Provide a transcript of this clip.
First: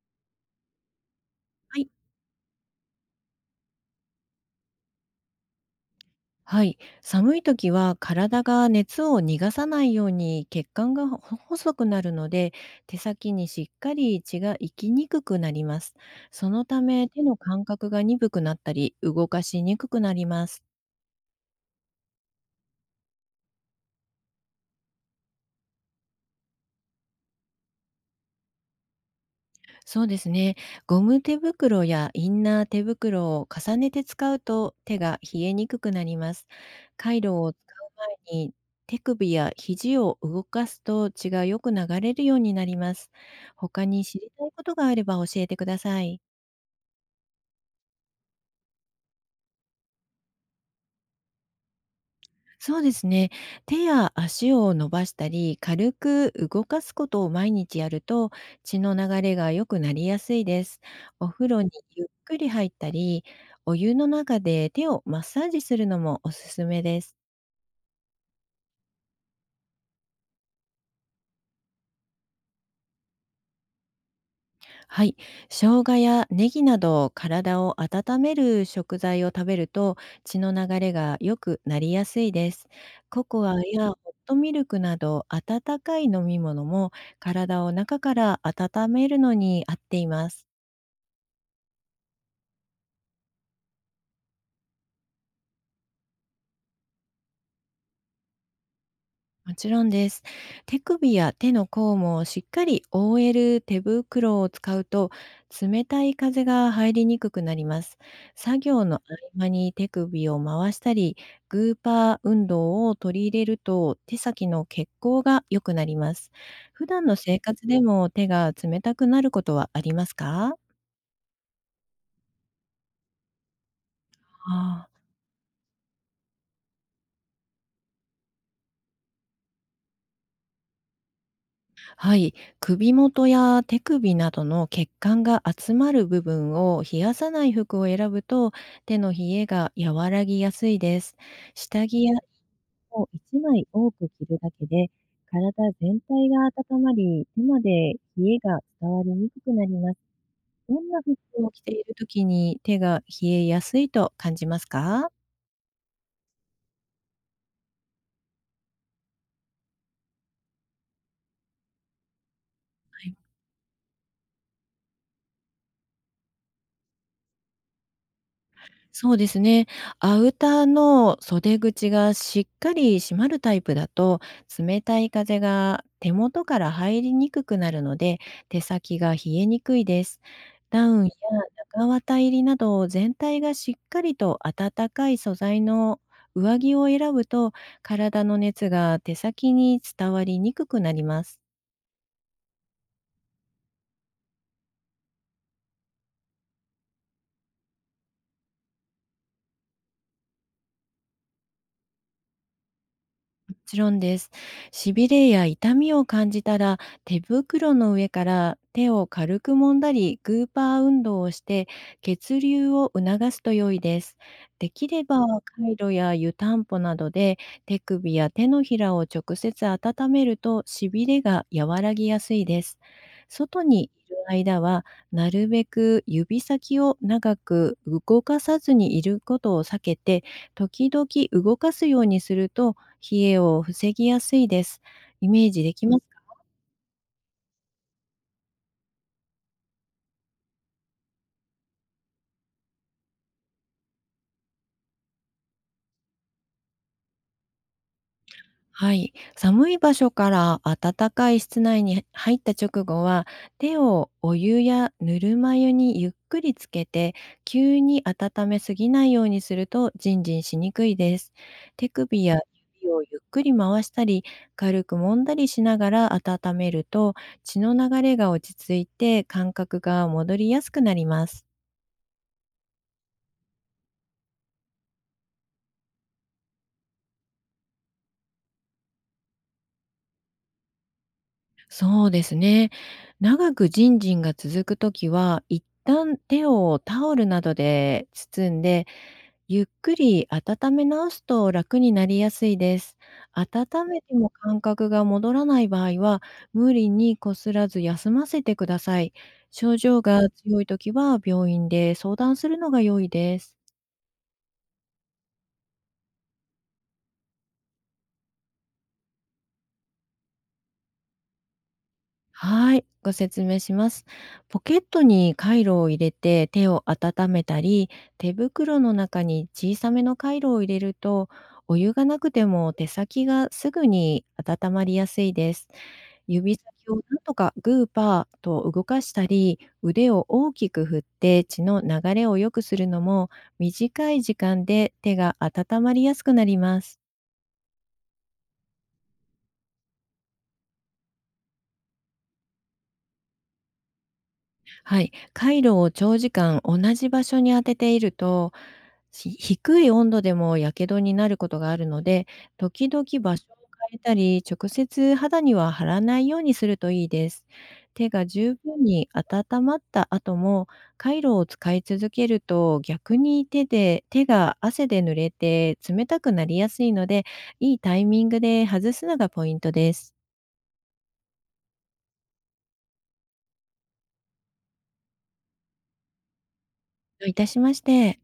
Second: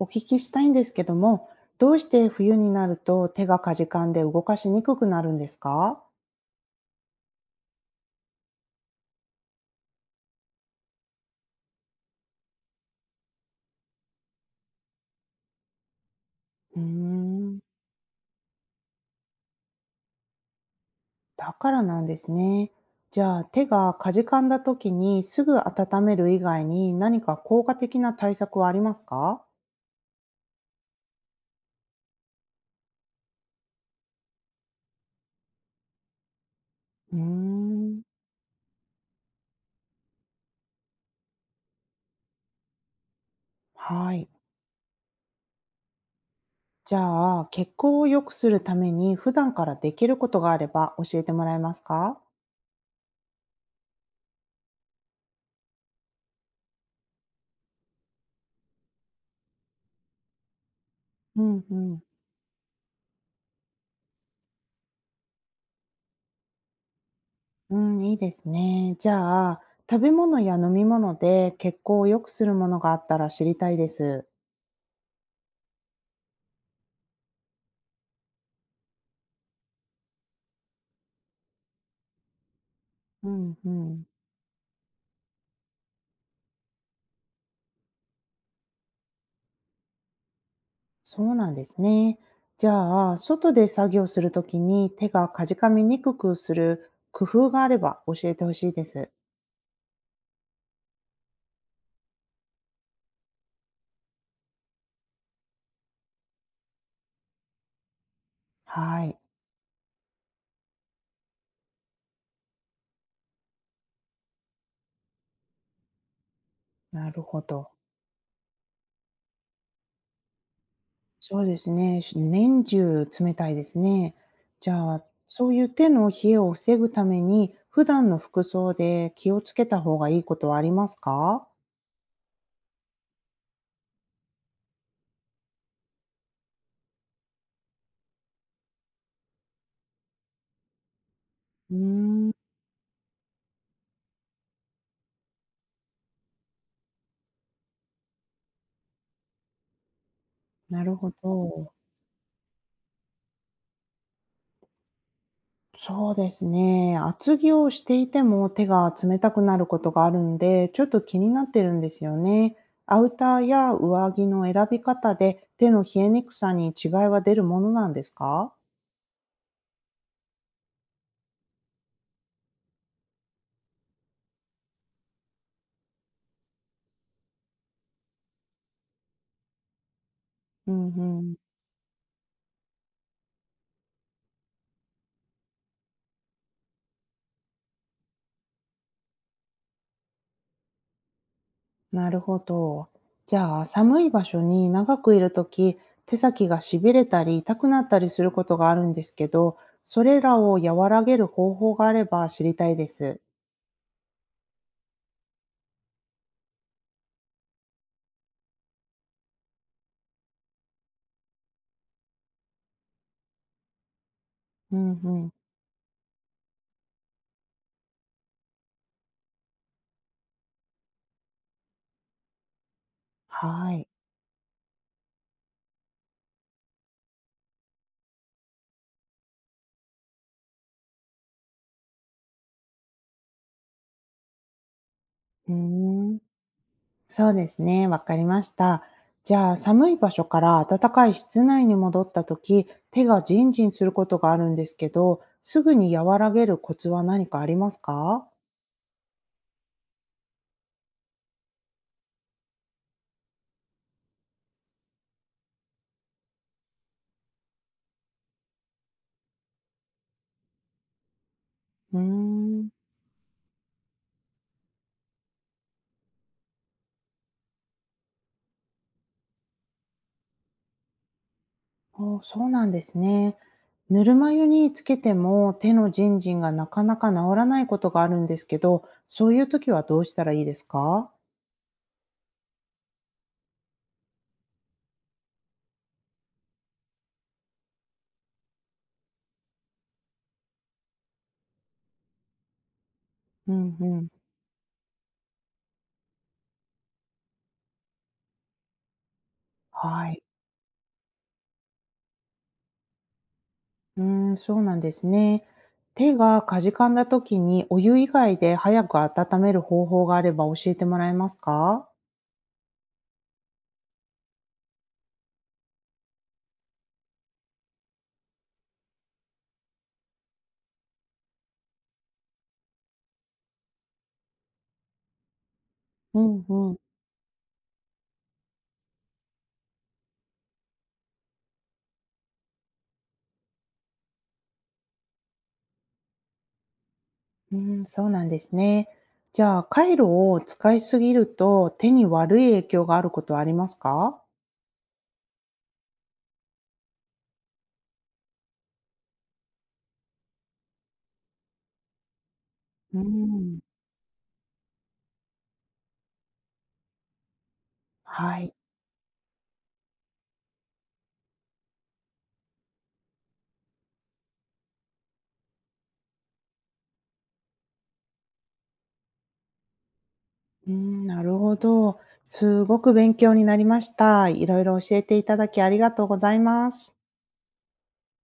お聞きしたいんですけども、はどい。うして冬になると手がかじかんで動かしにくくなるんですか？はい、寒い時は体が熱を逃がさないように血管が細くなるので、手先にしっかり血が行きにくくなります。そのうーため、手のん、感覚が鈍くなったり動かしにくくなります。だからなんですね。じゃあ、手がかじかんだ時にすぐ温める以外に何か効果的な対策はありますか？そうですね。ゴム手袋やインナー手袋を重ねて使うと手が冷えにくくなります。カうーイロを使うん、前に、手首や肘を動かすと血がよく流れるようになります。他には知い。りたいことがあれば教えてください。じゃあ、血行を良くするために普段からできることがあれば教えてもらえますか？そうですね。手や足を伸ばしたり、軽く動かすことを毎日やると、血の流れが良くなりやすいです。おう風呂んにうん。ゆっくり入ったり、お湯の中で手をマッサージするのもおすすめです。うん、いいですね。じゃあ、食べ物や飲み物で血行を良くするものがあったら知りたいです。はい、生姜やネギなど体を温める食材を食べると血の流れが良くなりやすいです。コうコんアうやホッん。トミルクなど温かい飲み物も体を中から温めるのに合っています。そうなんですね。じゃあ、外で作業するときに手がかじかみにくくする工夫があれば教えてほしいです。もちろんです。手首や手の甲もしっかり覆える手袋を使うと冷たい風が入りにくくなります。作業の合はい。間に手首を回したり、グーパー運動を取り入れると手先の血行が良くなります。普段なのるほ生活ど。でも手が冷たくなることはありますか？そうですね。し年中冷たいですね。じあゃあ、あ、そういう手の冷えを防ぐために、普段の服装で気をつけた方がいいことはありますか？はい、首元や手首などの血管が集まる部分を冷やさない服を選ぶと手の冷えが和らぎやすいです。うー下着やん。衣を1枚多く着るだけで、体全体が温まり、手まで冷えが伝わりにくくなります。どなんるなほ服を着てど。いる時に手が冷えやすいと感じますか？そうですね。厚着をしていても手が冷たくなることがあるんで、ちょっと気になってるんですよね。アウターや上着の選び方で手の冷えにくさに違いは出るものなんですか？そうですね。アウターの袖口がしっかり閉まるタイプだと、冷たい風が手元から入りにくくなるので、手先が冷えにくいです。うんダウンやうん。中綿入りなど、全体がしっかりと暖かい素材の上着を選ぶと、体の熱が手先に伝わりにくくなります。なるほど。じゃあ、寒い場所に長くいるとき、手先がしびれたり痛くなったりすることがあるんですけど、それらを和らげる方法があれば知りたいです。ちろんです。しびれや痛みを感じたら、手袋の上から手を軽く揉んだり、グーパー運動をして血流を促すと良いです。でうきんれうばん。カイロや湯たんぽなどで手首や手のひらを直接温めるとしびれが和らぎやすいです。外はにい。いる間は、なるべく指先を長く動かさずにいることを避けて、時々動かすようにすると冷えを防ぎやすいです。イメうージできますーん。か？そうですね。わかりました。じゃあ、寒い場所から暖かい室内に戻った時、手がジンジンすることがあるんですけど、すぐに和らげるコツは何かありますか？はい。寒い場所から暖かい室内に入った直後は、手をお湯やぬるま湯にゆっくりつけて、急に温めすぎないようにするとジンジンしにくいです。手うー首やん、指をゆっくり回したり、軽く揉んだりしながら温めると、血の流れが落ち着いて感覚が戻りやすくなります。おそうなんですね。ぬるま湯につけても手のジンジンがなかなか治らないことがあるんですけど、そういう時はどうしたらいいですか？そうですね。長くジンジンが続くときは、一旦手をタオルなどで包んで、ゆっくり温め直すと楽になりやすいです。う温んうめん。ても感覚が戻らない場合は、無理にこすらず休ませてください。症状はい。が強いときは病院で相談するのが良いです。うーそうなんですね。手がかじかんだ時にお湯以外で早く温める方法があれば教えてもらえますか？はい、ご説明します。ポケットにカイロを入れて手を温めたり、手袋の中に小さめのカイロを入れると、お湯がなくても手先がすぐに温まりやすいです。うん指先うん。をなんとかグーパーと動かしたり、腕を大きく振って血の流れを良くするのも、短い時間で手が温まりやすくなります。うん、そうなんですね。じゃあ、カイロを使いすぎると手に悪い影響があることはありますか？はい、回路を長時間同じ場所に当てていると、し低い温度でも火傷になることがあるので、時う々場所をん、変えたり、直接肌には貼らないようにするといいです。手がはい。十分に温まった後も、回路を使い続けると逆に手で手が汗で濡れて冷たくなりやすいので、いいタイミングで外すのがポイントです。うん、なるほど。すごく勉強になりました。いろいろ教えていただきありがとうございます。どういたしまして。